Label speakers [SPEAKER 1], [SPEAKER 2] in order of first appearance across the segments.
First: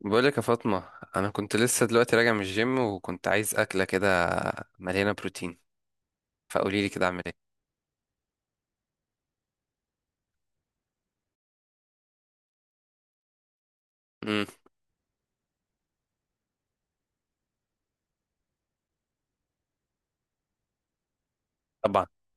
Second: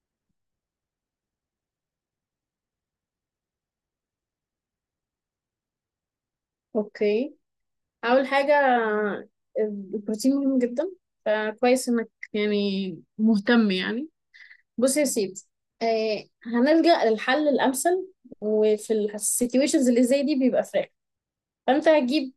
[SPEAKER 1] بقولك يا فاطمة، أنا كنت لسه دلوقتي راجع من الجيم وكنت عايز أكلة كده مليانة بروتين. فقوليلي كده أعمل
[SPEAKER 2] اوكي.
[SPEAKER 1] إيه؟
[SPEAKER 2] اول حاجه، البروتين مهم جدا، فكويس انك يعني مهتم يعني.
[SPEAKER 1] امم
[SPEAKER 2] بص يا سيدي، آه، هنلجأ للحل الامثل، وفي السيتويشنز اللي زي دي بيبقى فراخ. فانت
[SPEAKER 1] طبعا.
[SPEAKER 2] هتجيب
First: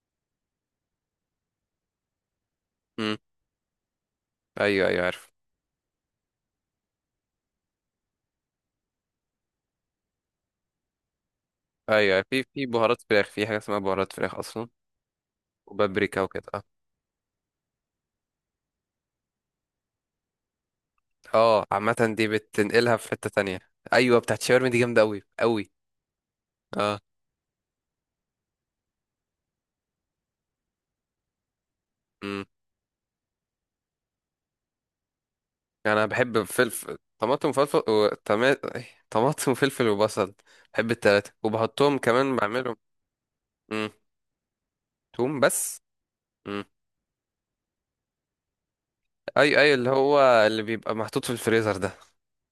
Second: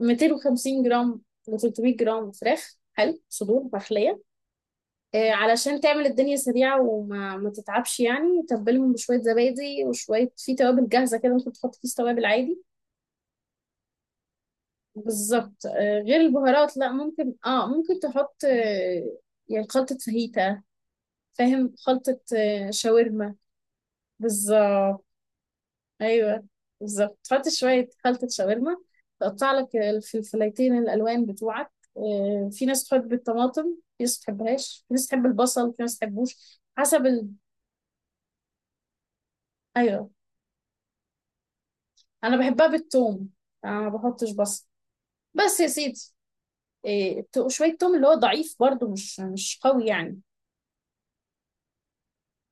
[SPEAKER 2] 250 جرام ل 300 جرام فراخ
[SPEAKER 1] امم
[SPEAKER 2] حلو، صدور فخليه
[SPEAKER 1] أيوه، أيوه،
[SPEAKER 2] آه
[SPEAKER 1] عارف.
[SPEAKER 2] علشان تعمل الدنيا سريعه وما ما تتعبش، يعني تبلهم بشويه زبادي وشويه في توابل جاهزه كده، ممكن تحط كيس
[SPEAKER 1] أيوه، أيوة.
[SPEAKER 2] توابل
[SPEAKER 1] في
[SPEAKER 2] عادي.
[SPEAKER 1] في بهارات فراخ. في حاجة اسمها بهارات فراخ أصلا.
[SPEAKER 2] بالظبط آه،
[SPEAKER 1] وبابريكا
[SPEAKER 2] غير
[SPEAKER 1] وكده، أه.
[SPEAKER 2] البهارات، لا ممكن اه، ممكن تحط آه، يعني خلطة فاهيتا،
[SPEAKER 1] أه،
[SPEAKER 2] فاهم؟
[SPEAKER 1] عامة
[SPEAKER 2] خلطة
[SPEAKER 1] دي
[SPEAKER 2] آه،
[SPEAKER 1] بتنقلها في حتة
[SPEAKER 2] شاورما.
[SPEAKER 1] تانية. أيوه، بتاعت شاورما دي جامدة
[SPEAKER 2] بالظبط.
[SPEAKER 1] أوي أوي.
[SPEAKER 2] ايوه
[SPEAKER 1] أه.
[SPEAKER 2] بالظبط، تحط شوية خلطة شاورما، تقطع لك الفلفلايتين الألوان بتوعك
[SPEAKER 1] امم
[SPEAKER 2] آه، في ناس تحب الطماطم، في ناس تحبهاش، في ناس تحب البصل، في ناس
[SPEAKER 1] أنا بحب
[SPEAKER 2] تحبوش،
[SPEAKER 1] فلفل
[SPEAKER 2] حسب
[SPEAKER 1] طماطم وفلفل و... طما- إيه، طماطم وفلفل
[SPEAKER 2] ايوه،
[SPEAKER 1] وبصل. بحب التلاتة وبحطهم كمان
[SPEAKER 2] انا بحبها
[SPEAKER 1] بعملهم.
[SPEAKER 2] بالثوم، انا ما
[SPEAKER 1] امم
[SPEAKER 2] بحطش بصل.
[SPEAKER 1] توم
[SPEAKER 2] بس يا
[SPEAKER 1] بس.
[SPEAKER 2] سيدي، آه، شوية توم اللي هو ضعيف برضو، مش
[SPEAKER 1] اي، اي،
[SPEAKER 2] قوي
[SPEAKER 1] اللي
[SPEAKER 2] يعني.
[SPEAKER 1] هو اللي بيبقى محطوط في الفريزر ده.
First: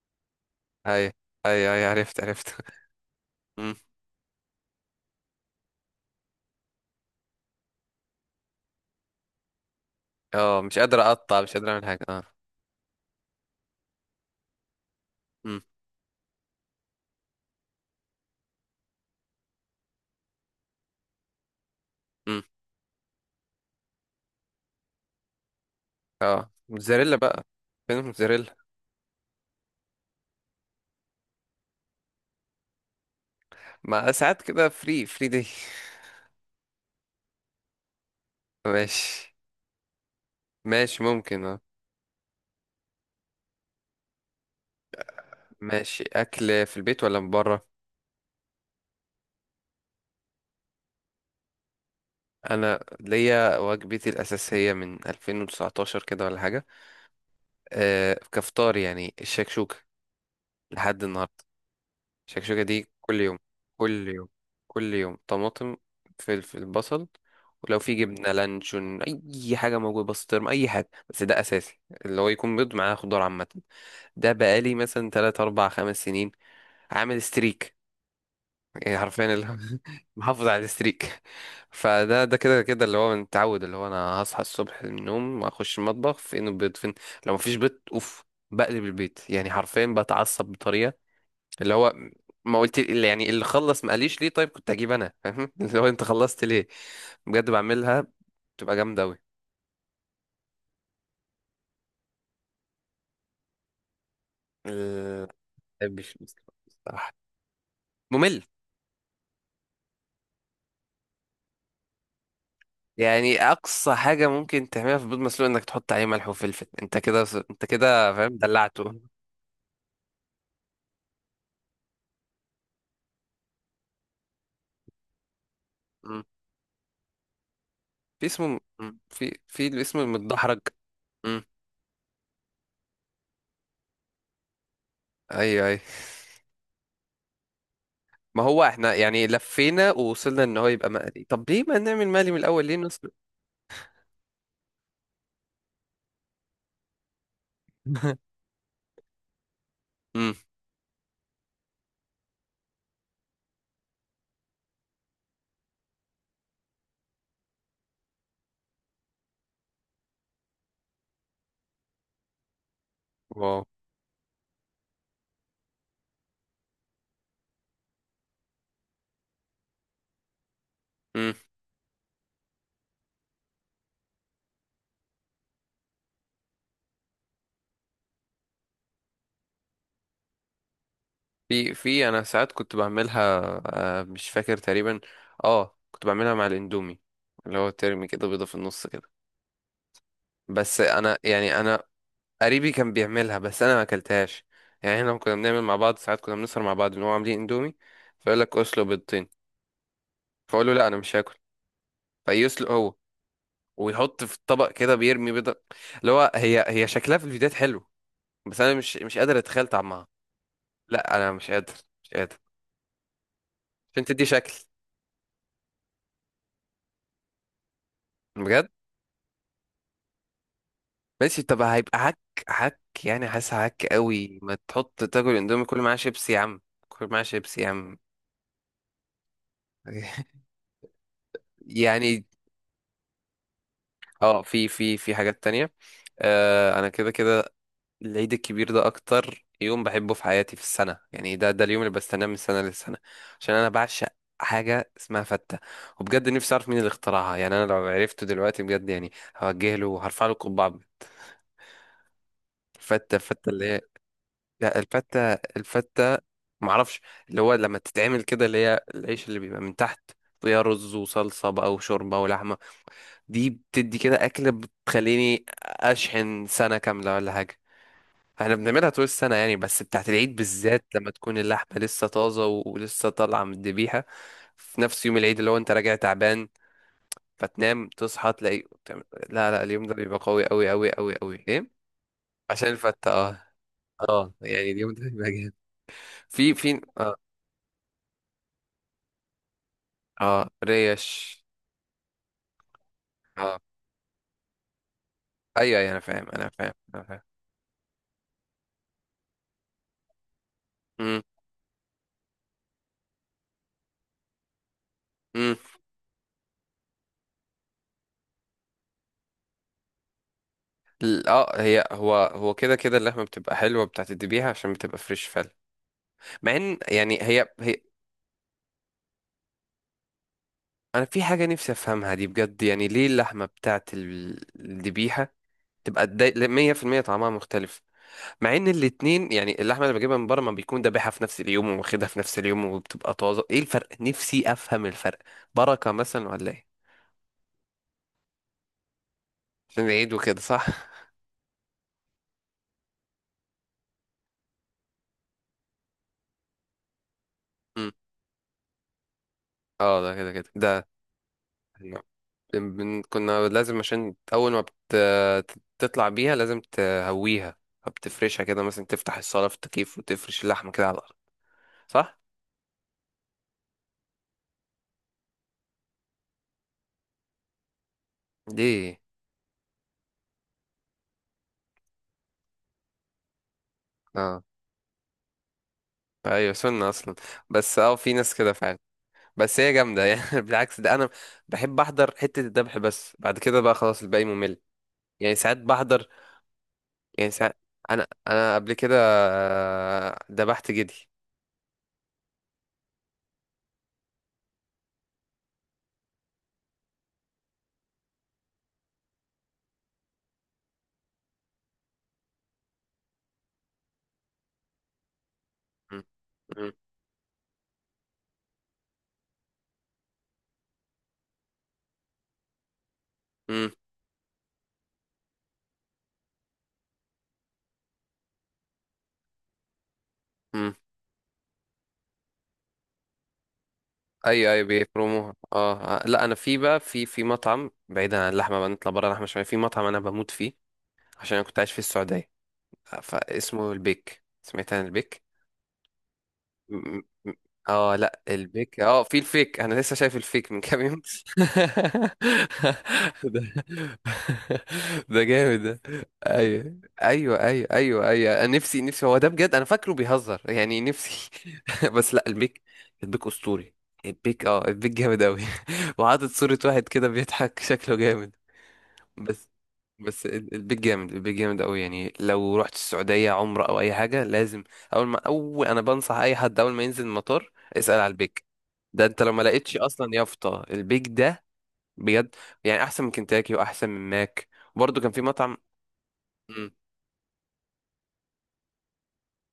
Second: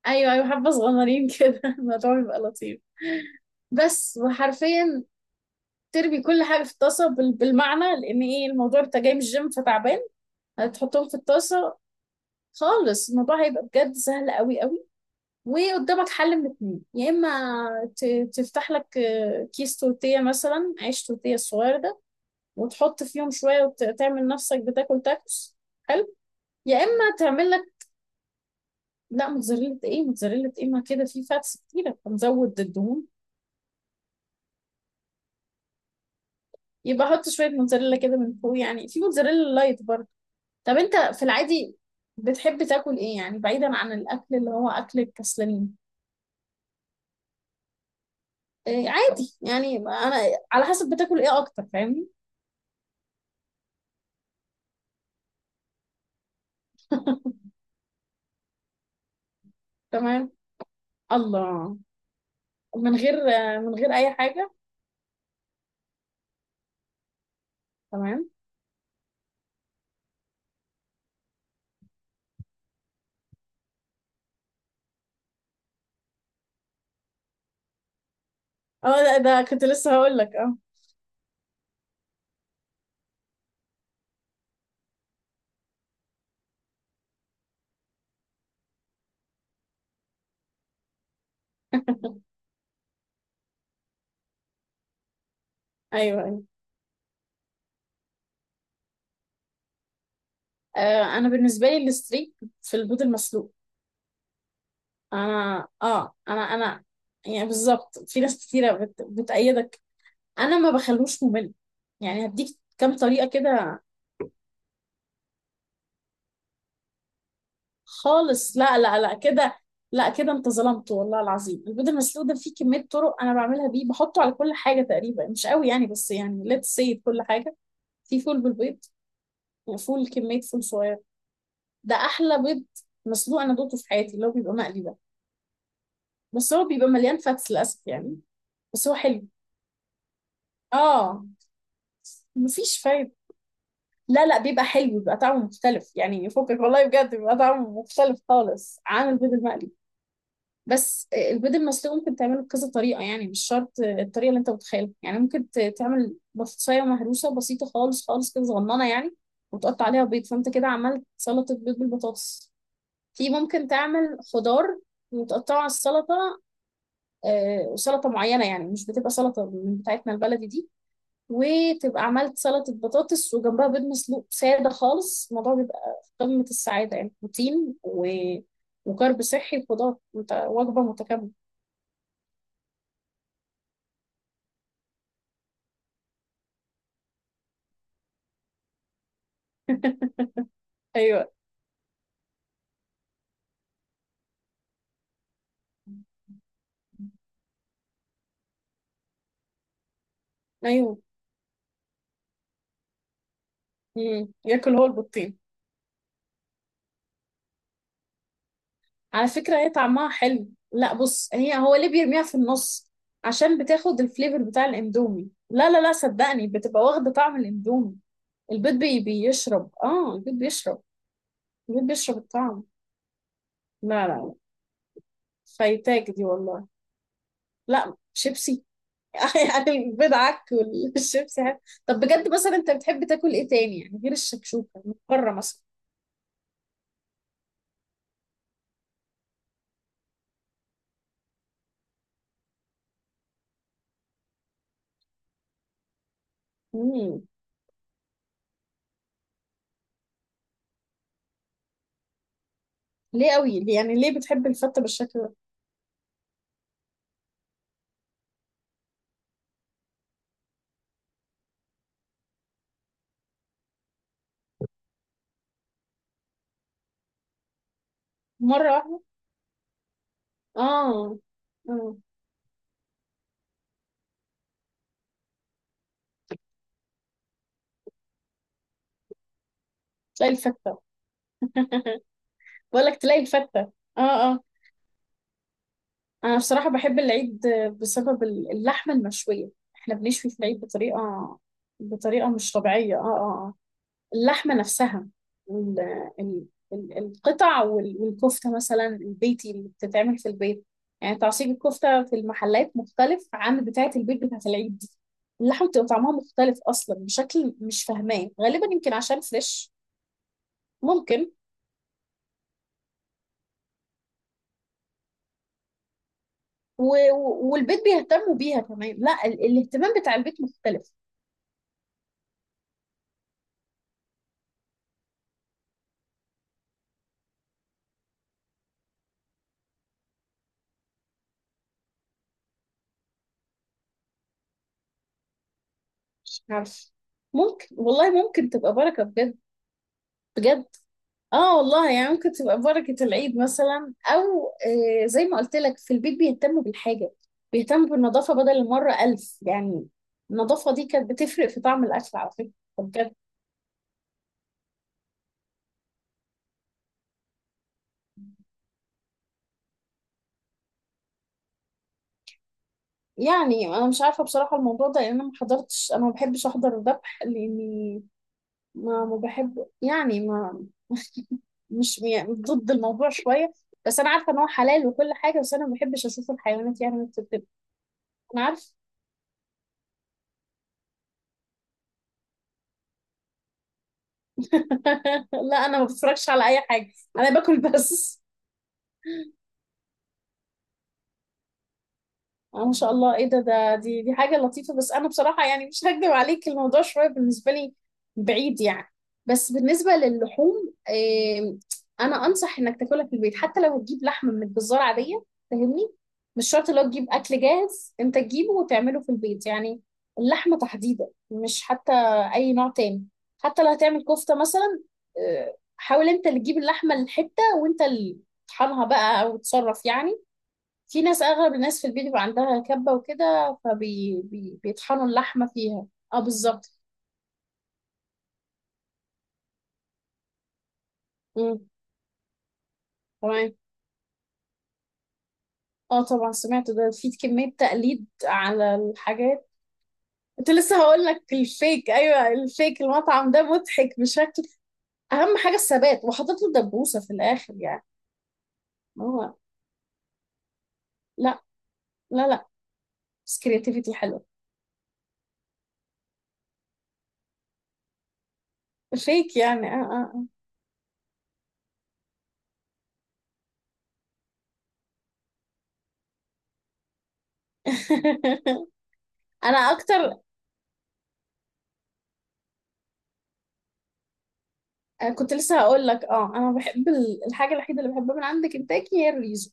[SPEAKER 2] ايوه ايوه، حبه
[SPEAKER 1] اي،
[SPEAKER 2] صغننين كده
[SPEAKER 1] اي، اي،
[SPEAKER 2] الموضوع
[SPEAKER 1] عرفت
[SPEAKER 2] بيبقى
[SPEAKER 1] عرفت.
[SPEAKER 2] لطيف.
[SPEAKER 1] مم.
[SPEAKER 2] بس وحرفيا ترمي كل حاجه في الطاسه بالمعنى، لان ايه، الموضوع انت جاي من الجيم فتعبان.
[SPEAKER 1] اه، مش قادر
[SPEAKER 2] هتحطهم في
[SPEAKER 1] اقطع، مش قادر
[SPEAKER 2] الطاسه
[SPEAKER 1] اعمل حاجه، اه.
[SPEAKER 2] خالص، الموضوع هيبقى بجد سهل قوي قوي.
[SPEAKER 1] مم.
[SPEAKER 2] وقدامك حل من اتنين، يا اما تفتح لك آه، كيس تورتيه مثلا، عيش تورتيه الصغير ده،
[SPEAKER 1] مم.
[SPEAKER 2] وتحط فيهم شويه وتعمل نفسك بتاكل تاكوس، حلو.
[SPEAKER 1] اه،
[SPEAKER 2] يا
[SPEAKER 1] موتزاريلا
[SPEAKER 2] اما
[SPEAKER 1] بقى.
[SPEAKER 2] تعمل لك،
[SPEAKER 1] فين الموتزاريلا؟
[SPEAKER 2] لا موتزاريلا ايه، موتزاريلا ايه، ما كده في فاتس كتيره فنزود الدهون.
[SPEAKER 1] ما ساعات كده فري دي.
[SPEAKER 2] يبقى احط شويه موتزاريلا كده من فوق، يعني في
[SPEAKER 1] ماشي.
[SPEAKER 2] موتزاريلا لايت برضه. طب انت
[SPEAKER 1] ماشي،
[SPEAKER 2] في
[SPEAKER 1] ممكن، اه.
[SPEAKER 2] العادي بتحب تاكل ايه، يعني بعيدا عن الاكل اللي هو اكل الكسلانين؟
[SPEAKER 1] ماشي، اكل في البيت ولا من بره؟
[SPEAKER 2] إيه عادي، يعني انا على حسب بتاكل ايه اكتر، فاهمني؟
[SPEAKER 1] انا ليا وجبتي الاساسيه من 2019 كده ولا حاجه. آه، كفطار يعني الشكشوكه،
[SPEAKER 2] تمام.
[SPEAKER 1] لحد النهارده.
[SPEAKER 2] الله.
[SPEAKER 1] شكشوكة دي
[SPEAKER 2] من غير،
[SPEAKER 1] كل يوم.
[SPEAKER 2] من غير
[SPEAKER 1] كل
[SPEAKER 2] اي
[SPEAKER 1] يوم،
[SPEAKER 2] حاجه؟
[SPEAKER 1] كل يوم طماطم، فلفل، بصل، ولو في
[SPEAKER 2] تمام.
[SPEAKER 1] جبنة لانشون، أي حاجة موجودة، بسطرم، أي حاجة، بس ده أساسي. اللي هو يكون بيض معاه خضار، عامة. ده بقالي مثلا تلات أربع خمس سنين عامل ستريك. يعني
[SPEAKER 2] اه ده،
[SPEAKER 1] حرفيا
[SPEAKER 2] ده
[SPEAKER 1] اللي هو
[SPEAKER 2] كنت لسه هقول لك
[SPEAKER 1] محافظ
[SPEAKER 2] اه.
[SPEAKER 1] على الستريك. فده كده كده اللي هو متعود، اللي هو أنا هصحى الصبح من النوم أخش المطبخ، فين البيض، فين. لو مفيش بيض، أوف، بقلب البيت، يعني حرفيا بتعصب بطريقة. اللي هو ما قلت اللي يعني اللي خلص ما قاليش ليه؟ طيب كنت اجيب انا، فاهم؟ اللي هو انت
[SPEAKER 2] ايوه ايوه.
[SPEAKER 1] خلصت ليه. بجد بعملها، بتبقى جامده قوي.
[SPEAKER 2] آه انا بالنسبه لي الستريك في البيض المسلوق.
[SPEAKER 1] ال-
[SPEAKER 2] انا
[SPEAKER 1] ما
[SPEAKER 2] اه
[SPEAKER 1] بحبش
[SPEAKER 2] انا
[SPEAKER 1] المسلوق
[SPEAKER 2] انا
[SPEAKER 1] بصراحه،
[SPEAKER 2] يعني بالظبط، في
[SPEAKER 1] ممل.
[SPEAKER 2] ناس كتيره بتأيدك. انا ما بخلوش ممل، يعني هديك كام طريقه
[SPEAKER 1] يعني
[SPEAKER 2] كده.
[SPEAKER 1] اقصى حاجه ممكن تعملها في بيض مسلوق انك تحط عليه ملح وفلفل، انت كده، انت كده فاهم
[SPEAKER 2] خالص لا
[SPEAKER 1] دلعته.
[SPEAKER 2] لا لا كده، لا كده انت ظلمت والله العظيم. البيض المسلوق ده فيه كميه طرق انا بعملها بيه، بحطه على كل حاجه تقريبا، مش قوي يعني بس
[SPEAKER 1] مم.
[SPEAKER 2] يعني ليتس سي كل حاجه. في
[SPEAKER 1] في
[SPEAKER 2] فول
[SPEAKER 1] اسمه،
[SPEAKER 2] بالبيض،
[SPEAKER 1] في الاسم
[SPEAKER 2] وفول كميه
[SPEAKER 1] المتدحرج.
[SPEAKER 2] فول صغير،
[SPEAKER 1] مم.
[SPEAKER 2] ده احلى بيض مسلوق انا دوقته في حياتي، اللي هو بيبقى مقلي ده.
[SPEAKER 1] ايوه، ايوه،
[SPEAKER 2] بس هو بيبقى مليان فاتس للاسف يعني.
[SPEAKER 1] ما هو
[SPEAKER 2] بس
[SPEAKER 1] احنا
[SPEAKER 2] هو
[SPEAKER 1] يعني
[SPEAKER 2] حلو
[SPEAKER 1] لفينا ووصلنا ان هو يبقى
[SPEAKER 2] اه،
[SPEAKER 1] مقلي، طب ليه ما نعمل مقلي من الاول، ليه
[SPEAKER 2] مفيش فايده.
[SPEAKER 1] نسلق؟
[SPEAKER 2] لا لا، بيبقى حلو، بيبقى طعمه مختلف يعني، فكك والله بجد، بيبقى طعمه مختلف خالص عن البيض المقلي.
[SPEAKER 1] مم.
[SPEAKER 2] بس البيض المسلوق ممكن تعمله بكذا طريقة، يعني مش شرط الطريقة اللي انت متخيلها. يعني ممكن تعمل بطاطساية مهروسة بسيطة خالص خالص كده، صغننة يعني، وتقطع عليها بيض، فانت كده عملت سلطة بيض بالبطاطس. في
[SPEAKER 1] واو.
[SPEAKER 2] ممكن تعمل خضار وتقطعه على السلطة آه، وسلطة معينة، يعني مش بتبقى سلطة من بتاعتنا البلدي دي،
[SPEAKER 1] مم.
[SPEAKER 2] وتبقى عملت سلطة بطاطس وجنبها بيض مسلوق سادة خالص. الموضوع بيبقى في قمة السعادة، يعني بروتين وكرب صحي وخضار، وانت وجبة متكاملة.
[SPEAKER 1] في انا ساعات كنت بعملها، آه، مش فاكر تقريبا. اه، كنت بعملها مع الاندومي، اللي هو ترمي كده بيضة في النص كده. بس انا
[SPEAKER 2] ايوه
[SPEAKER 1] يعني انا، قريبي كان بيعملها، بس انا ما اكلتهاش. يعني احنا لما كنا بنعمل مع بعض، ساعات كنا بنسهر مع بعض ان هو عاملين اندومي، فيقول لك اسلق بيضتين، فاقول له لا، انا
[SPEAKER 2] ايوه.
[SPEAKER 1] مش هاكل. فيسلق هو، ويحط
[SPEAKER 2] امم،
[SPEAKER 1] في الطبق
[SPEAKER 2] ياكل هو
[SPEAKER 1] كده، بيرمي
[SPEAKER 2] البطين.
[SPEAKER 1] بيضة. اللي هو هي شكلها في الفيديوهات حلو، بس انا مش
[SPEAKER 2] على
[SPEAKER 1] قادر
[SPEAKER 2] فكره
[SPEAKER 1] اتخيل
[SPEAKER 2] هي
[SPEAKER 1] طعمها.
[SPEAKER 2] طعمها حلو، لا
[SPEAKER 1] لا،
[SPEAKER 2] بص،
[SPEAKER 1] انا مش
[SPEAKER 2] هي
[SPEAKER 1] قادر،
[SPEAKER 2] هو ليه
[SPEAKER 1] مش
[SPEAKER 2] بيرميها في
[SPEAKER 1] قادر.
[SPEAKER 2] النص؟ عشان بتاخد
[SPEAKER 1] عشان تدي
[SPEAKER 2] الفليفر
[SPEAKER 1] شكل،
[SPEAKER 2] بتاع الاندومي، لا لا لا صدقني بتبقى واخده طعم الاندومي.
[SPEAKER 1] بجد.
[SPEAKER 2] البيض بيشرب، اه البيض بيشرب،
[SPEAKER 1] ماشي، طب
[SPEAKER 2] البيض
[SPEAKER 1] هيبقى
[SPEAKER 2] بيشرب
[SPEAKER 1] هك.
[SPEAKER 2] الطعم.
[SPEAKER 1] هك يعني حاسس هك
[SPEAKER 2] لا لا لا،
[SPEAKER 1] قوي. ما تحط تاكل اندومي، كل معاه
[SPEAKER 2] فايتاك دي
[SPEAKER 1] شيبسي يا عم.
[SPEAKER 2] والله.
[SPEAKER 1] كل معاه شيبسي يا
[SPEAKER 2] لا
[SPEAKER 1] عم.
[SPEAKER 2] شيبسي. يعني البيض عك والشيبسي عك. طب
[SPEAKER 1] يعني،
[SPEAKER 2] بجد مثلا انت بتحب تاكل ايه تاني، يعني غير
[SPEAKER 1] اه، في
[SPEAKER 2] الشكشوكه من
[SPEAKER 1] في في
[SPEAKER 2] بره
[SPEAKER 1] حاجات
[SPEAKER 2] مثلا؟
[SPEAKER 1] تانية. آه، انا كده كده العيد الكبير ده اكتر يوم بحبه في حياتي في السنة. يعني ده اليوم اللي بستناه من سنة للسنة. عشان انا بعشق حاجة اسمها فتة. وبجد نفسي اعرف مين اللي
[SPEAKER 2] امم.
[SPEAKER 1] اخترعها. يعني انا لو عرفته دلوقتي بجد يعني هوجه له وهرفع له قبعة. فتة،
[SPEAKER 2] ليه
[SPEAKER 1] فتة
[SPEAKER 2] قوي
[SPEAKER 1] اللي
[SPEAKER 2] ليه-
[SPEAKER 1] هي،
[SPEAKER 2] يعني ليه بتحب
[SPEAKER 1] لا
[SPEAKER 2] الفته بالشكل
[SPEAKER 1] الفتة،
[SPEAKER 2] ده؟
[SPEAKER 1] الفتة، معرفش. اللي هو لما تتعمل كده، اللي هي العيش اللي بيبقى من تحت، فيها رز وصلصة بقى وشوربة ولحمة. دي بتدي كده أكلة بتخليني أشحن سنة كاملة ولا حاجة. احنا
[SPEAKER 2] مره.
[SPEAKER 1] بنعملها طول السنة يعني، بس بتاعت العيد بالذات لما
[SPEAKER 2] اه
[SPEAKER 1] تكون اللحمة
[SPEAKER 2] اه،
[SPEAKER 1] لسه طازة ولسه طالعة من الذبيحة في نفس يوم العيد، اللي هو انت راجع تعبان فتنام تصحى تلاقي بتعمل-. لا، لا، اليوم ده بيبقى
[SPEAKER 2] تلاقي
[SPEAKER 1] قوي قوي
[SPEAKER 2] الفتة.
[SPEAKER 1] قوي قوي قوي، ايه؟ عشان
[SPEAKER 2] بقول لك
[SPEAKER 1] الفتة،
[SPEAKER 2] تلاقي
[SPEAKER 1] اه.
[SPEAKER 2] الفتة. اه.
[SPEAKER 1] اه
[SPEAKER 2] اه
[SPEAKER 1] يعني اليوم ده بيبقى جامد.
[SPEAKER 2] انا
[SPEAKER 1] في
[SPEAKER 2] بصراحة
[SPEAKER 1] في
[SPEAKER 2] بحب
[SPEAKER 1] اه،
[SPEAKER 2] العيد بسبب اللحمة المشوية. احنا بنشوي في
[SPEAKER 1] اه
[SPEAKER 2] العيد
[SPEAKER 1] ريش.
[SPEAKER 2] بطريقة، بطريقة مش طبيعية، اه اه آه.
[SPEAKER 1] اه،
[SPEAKER 2] اللحمة نفسها
[SPEAKER 1] ايوه،
[SPEAKER 2] ال...
[SPEAKER 1] ايوه، انا فاهم،
[SPEAKER 2] ال...
[SPEAKER 1] انا فاهم، انا فاهم.
[SPEAKER 2] القطع والكفتة مثلا، البيتي اللي بتتعمل في البيت، يعني
[SPEAKER 1] امم
[SPEAKER 2] تعصيب الكفتة في المحلات مختلف عن بتاعة البيت، بتاعة العيد دي.
[SPEAKER 1] امم
[SPEAKER 2] اللحمة بتبقى طعمها مختلف أصلا، بشكل مش فاهماه، غالبا يمكن عشان فريش، ممكن.
[SPEAKER 1] هي هو كده كده اللحمه بتبقى حلوه، بتعتدي بيها عشان بتبقى فريش فعلا. مع ان يعني هي هي
[SPEAKER 2] والبيت بيهتموا بيها كمان، لا الاهتمام بتاع البيت مختلف.
[SPEAKER 1] انا في حاجه نفسي افهمها دي بجد، يعني ليه اللحمه بتاعت الذبيحه تبقى 100% طعمها مختلف، مع ان الاتنين، يعني اللحمه اللي بجيبها من بره ما بيكون ذابحها في نفس اليوم وواخدها في نفس اليوم وبتبقى طازه. ايه الفرق، نفسي افهم الفرق. بركه مثلا
[SPEAKER 2] مش
[SPEAKER 1] ولا ايه؟
[SPEAKER 2] عارف، ممكن والله، ممكن تبقى بركة بجد.
[SPEAKER 1] عشان العيد وكده،
[SPEAKER 2] بجد
[SPEAKER 1] صح؟
[SPEAKER 2] اه والله، يعني ممكن تبقى بركة العيد مثلا، او آه، زي ما قلت لك في البيت بيهتموا بالحاجة، بيهتموا
[SPEAKER 1] امم
[SPEAKER 2] بالنظافة بدل المرة ألف يعني.
[SPEAKER 1] اه، ده كده كده
[SPEAKER 2] النظافة دي
[SPEAKER 1] ده.
[SPEAKER 2] كانت بتفرق في طعم الأكل على فكرة. بجد
[SPEAKER 1] كنا لازم، عشان أول ما تطلع بيها لازم تهويها، بتفرشها كده مثلا، تفتح الصالة في التكييف وتفرش اللحمة كده على الأرض، صح؟
[SPEAKER 2] يعني أنا مش عارفة بصراحة الموضوع ده، لأن أنا ما حضرتش، أنا ما بحبش أحضر الذبح، لأني
[SPEAKER 1] دي،
[SPEAKER 2] ما بحب، يعني ما مش يعني ضد الموضوع شوية، بس أنا عارفة إن
[SPEAKER 1] اه،
[SPEAKER 2] هو حلال وكل حاجة، بس أنا ما بحبش أشوف
[SPEAKER 1] أيوة،
[SPEAKER 2] الحيوانات
[SPEAKER 1] سنة
[SPEAKER 2] يعني
[SPEAKER 1] أصلا.
[SPEAKER 2] بتتذبح.
[SPEAKER 1] بس اه، في ناس
[SPEAKER 2] أنا
[SPEAKER 1] كده
[SPEAKER 2] عارفة.
[SPEAKER 1] فعلا. بس هي جامدة يعني. بالعكس، ده أنا بحب أحضر حتة الذبح، بس بعد كده بقى خلاص، الباقي ممل. يعني
[SPEAKER 2] لا
[SPEAKER 1] ساعات
[SPEAKER 2] أنا ما
[SPEAKER 1] بحضر،
[SPEAKER 2] بتفرجش على أي حاجة، أنا
[SPEAKER 1] يعني ساعات.
[SPEAKER 2] باكل
[SPEAKER 1] أنا
[SPEAKER 2] بس.
[SPEAKER 1] أنا قبل كده، ذبحت جدي.
[SPEAKER 2] اه ما شاء الله، ايه ده، ده دي دي حاجة لطيفة. بس انا بصراحة يعني مش هكدب عليك، الموضوع شوية بالنسبة لي بعيد يعني. بس بالنسبة للحوم، إيه، انا انصح انك تاكلها في البيت، حتى لو هتجيب لحمة من الجزار عادية. فاهمني؟
[SPEAKER 1] م-
[SPEAKER 2] مش شرط
[SPEAKER 1] م-
[SPEAKER 2] لو تجيب اكل جاهز، انت تجيبه وتعمله في البيت يعني. اللحمة تحديدا، مش حتى اي نوع تاني، حتى لو
[SPEAKER 1] م-
[SPEAKER 2] هتعمل كفتة مثلا. إيه، حاول انت اللي تجيب اللحمة الحتة، وانت اللي تطحنها بقى او تصرف يعني.
[SPEAKER 1] م.
[SPEAKER 2] في ناس، اغلب الناس في البيت بيبقى عندها كبة وكده،
[SPEAKER 1] ايوه، ايوه،
[SPEAKER 2] فبيطحنوا
[SPEAKER 1] بيفرموها،
[SPEAKER 2] اللحمة
[SPEAKER 1] اه،
[SPEAKER 2] فيها. اه
[SPEAKER 1] لا، انا في
[SPEAKER 2] بالظبط.
[SPEAKER 1] بقى في مطعم، بعيدا عن اللحمه بقى نطلع بره اللحمه شويه، في مطعم انا بموت فيه. عشان انا كنت
[SPEAKER 2] امم
[SPEAKER 1] عايش في السعوديه، آه،
[SPEAKER 2] تمام.
[SPEAKER 1] فاسمه البيك. سمعت عن البيك؟
[SPEAKER 2] اه طبعا سمعت ده،
[SPEAKER 1] م-
[SPEAKER 2] في
[SPEAKER 1] م-
[SPEAKER 2] كمية
[SPEAKER 1] اه،
[SPEAKER 2] تقليد
[SPEAKER 1] لا
[SPEAKER 2] على
[SPEAKER 1] البيك، اه في
[SPEAKER 2] الحاجات.
[SPEAKER 1] الفيك، انا لسه شايف
[SPEAKER 2] كنت
[SPEAKER 1] الفيك من
[SPEAKER 2] لسه
[SPEAKER 1] كام يوم.
[SPEAKER 2] هقول لك الفيك، ايوه الفيك. المطعم
[SPEAKER 1] ده
[SPEAKER 2] ده مضحك بشكل،
[SPEAKER 1] ده
[SPEAKER 2] اهم حاجة
[SPEAKER 1] جامد ده.
[SPEAKER 2] الثبات، وحاطط له
[SPEAKER 1] ايوه،
[SPEAKER 2] دبوسة في
[SPEAKER 1] ايوه،
[SPEAKER 2] الاخر
[SPEAKER 1] ايوه،
[SPEAKER 2] يعني.
[SPEAKER 1] ايوه، ايوه، انا نفسي، نفسي هو ده.
[SPEAKER 2] هو
[SPEAKER 1] بجد انا فاكره بيهزر يعني، نفسي.
[SPEAKER 2] لا
[SPEAKER 1] بس لا،
[SPEAKER 2] لا لا.
[SPEAKER 1] البيك، البيك
[SPEAKER 2] بس
[SPEAKER 1] اسطوري.
[SPEAKER 2] كرياتيفيتي حلوة.
[SPEAKER 1] البيك، اه، البيك جامد قوي، وعاطط صورة واحد كده بيضحك، شكله جامد.
[SPEAKER 2] الفيك
[SPEAKER 1] بس،
[SPEAKER 2] يعني اه اه آه.
[SPEAKER 1] بس البيت جامد، البيت جامد قوي. يعني لو رحت السعودية عمرة او اي حاجة، لازم اول ما اول انا بنصح اي حد، اول ما ينزل المطار اسأل على البيك. ده انت لو ما
[SPEAKER 2] انا
[SPEAKER 1] لقيتش اصلا
[SPEAKER 2] اكتر.
[SPEAKER 1] يافطة البيك ده، بجد. يعني احسن من كنتاكي واحسن من ماك. برضو كان في
[SPEAKER 2] كنت
[SPEAKER 1] مطعم.
[SPEAKER 2] لسه هقول لك اه، انا
[SPEAKER 1] مم.
[SPEAKER 2] بحب الحاجة الوحيدة اللي بحبها من عند كنتاكي هي الريزو.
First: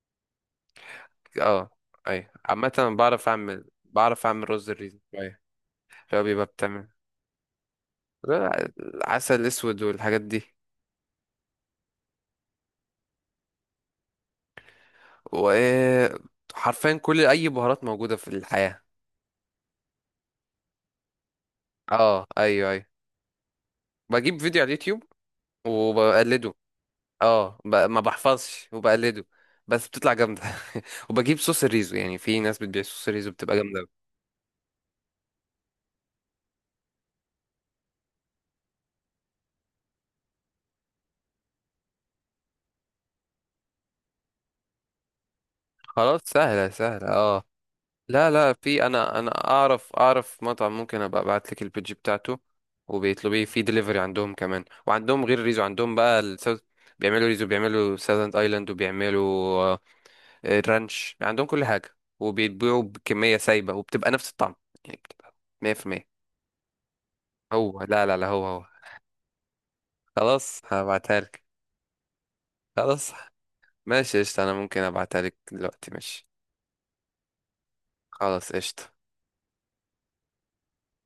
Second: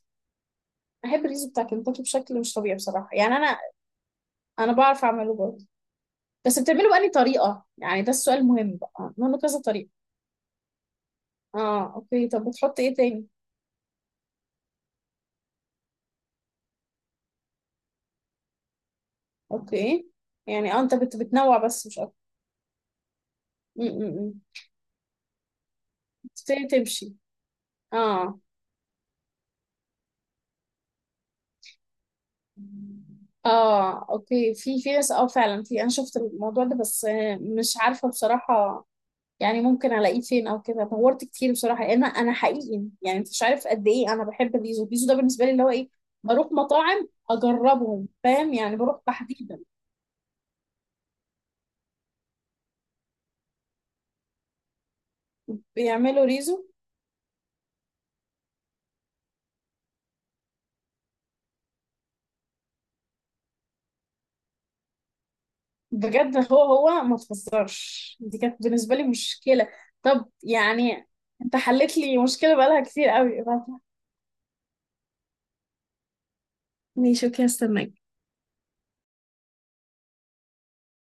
[SPEAKER 2] بحب الريزو بتاع
[SPEAKER 1] اه،
[SPEAKER 2] كنتاكي
[SPEAKER 1] اي،
[SPEAKER 2] بشكل مش
[SPEAKER 1] عامة
[SPEAKER 2] طبيعي
[SPEAKER 1] أنا
[SPEAKER 2] بصراحة،
[SPEAKER 1] بعرف
[SPEAKER 2] يعني أنا،
[SPEAKER 1] اعمل بعرف اعمل رز
[SPEAKER 2] أنا
[SPEAKER 1] الريزو
[SPEAKER 2] بعرف أعمله
[SPEAKER 1] شوية.
[SPEAKER 2] برضه،
[SPEAKER 1] اللي هو بيبقى
[SPEAKER 2] بس
[SPEAKER 1] بتعمل،
[SPEAKER 2] بتعمله بأني طريقة يعني؟ ده السؤال
[SPEAKER 1] لا،
[SPEAKER 2] المهم بقى،
[SPEAKER 1] العسل
[SPEAKER 2] منه كذا
[SPEAKER 1] الاسود
[SPEAKER 2] طريقة.
[SPEAKER 1] والحاجات دي،
[SPEAKER 2] اه اوكي، طب بتحط ايه تاني؟
[SPEAKER 1] وحرفيا كل اي بهارات موجودة في الحياة.
[SPEAKER 2] اوكي. يعني اه انت بتنوع بس مش اكتر.
[SPEAKER 1] اه، ايوه، ايوه،
[SPEAKER 2] م- م-
[SPEAKER 1] بجيب
[SPEAKER 2] م.
[SPEAKER 1] فيديو على اليوتيوب وبقلده.
[SPEAKER 2] تبتدي تمشي؟
[SPEAKER 1] اه، ما
[SPEAKER 2] اه
[SPEAKER 1] بحفظش وبقلده، بس بتطلع جامدة. وبجيب صوص الريزو، يعني في ناس بتبيع صوص الريزو بتبقى جامدة أوي.
[SPEAKER 2] اه. اوكي. في في ناس اه فعلا، في انا شفت الموضوع ده بس آه، مش عارفة بصراحة يعني ممكن الاقيه فين او كده. دورت كتير بصراحه، لان انا حقيقي يعني انت مش عارف قد ايه انا بحب البيزو، البيزو ده بالنسبه لي اللي هو ايه.
[SPEAKER 1] خلاص،
[SPEAKER 2] بروح
[SPEAKER 1] سهلة سهلة،
[SPEAKER 2] مطاعم
[SPEAKER 1] اه.
[SPEAKER 2] اجربهم،
[SPEAKER 1] لا، لا،
[SPEAKER 2] فاهم يعني؟
[SPEAKER 1] في،
[SPEAKER 2] بروح
[SPEAKER 1] انا
[SPEAKER 2] تحديدا
[SPEAKER 1] اعرف مطعم، ممكن ابقى ابعت لك البيج بتاعته، وبيطلبيه في دليفري عندهم كمان، وعندهم غير الريزو، عندهم بقى
[SPEAKER 2] بيعملوا
[SPEAKER 1] الساوث.
[SPEAKER 2] ريزو.
[SPEAKER 1] بيعملوا ريزو، بيعملوا ساذرن ايلاند، وبيعملوا آه، رانش. عندهم كل حاجة، وبيتبيعوا بكمية سايبة وبتبقى نفس الطعم، يعني بتبقى 100%.
[SPEAKER 2] بجد هو هو ما
[SPEAKER 1] هو، لا،
[SPEAKER 2] تهزرش،
[SPEAKER 1] لا، لا،
[SPEAKER 2] دي
[SPEAKER 1] هو
[SPEAKER 2] كانت
[SPEAKER 1] هو
[SPEAKER 2] بالنسبه لي مشكله. طب
[SPEAKER 1] خلاص
[SPEAKER 2] يعني
[SPEAKER 1] هبعتها لك،
[SPEAKER 2] انت حلت لي مشكله بقالها كتير
[SPEAKER 1] خلاص.
[SPEAKER 2] قوي.
[SPEAKER 1] ماشي قشطة، انا ممكن ابعتها لك دلوقتي، ماشي.
[SPEAKER 2] ماشي اوكي، هستناك.
[SPEAKER 1] خلاص، قشطة.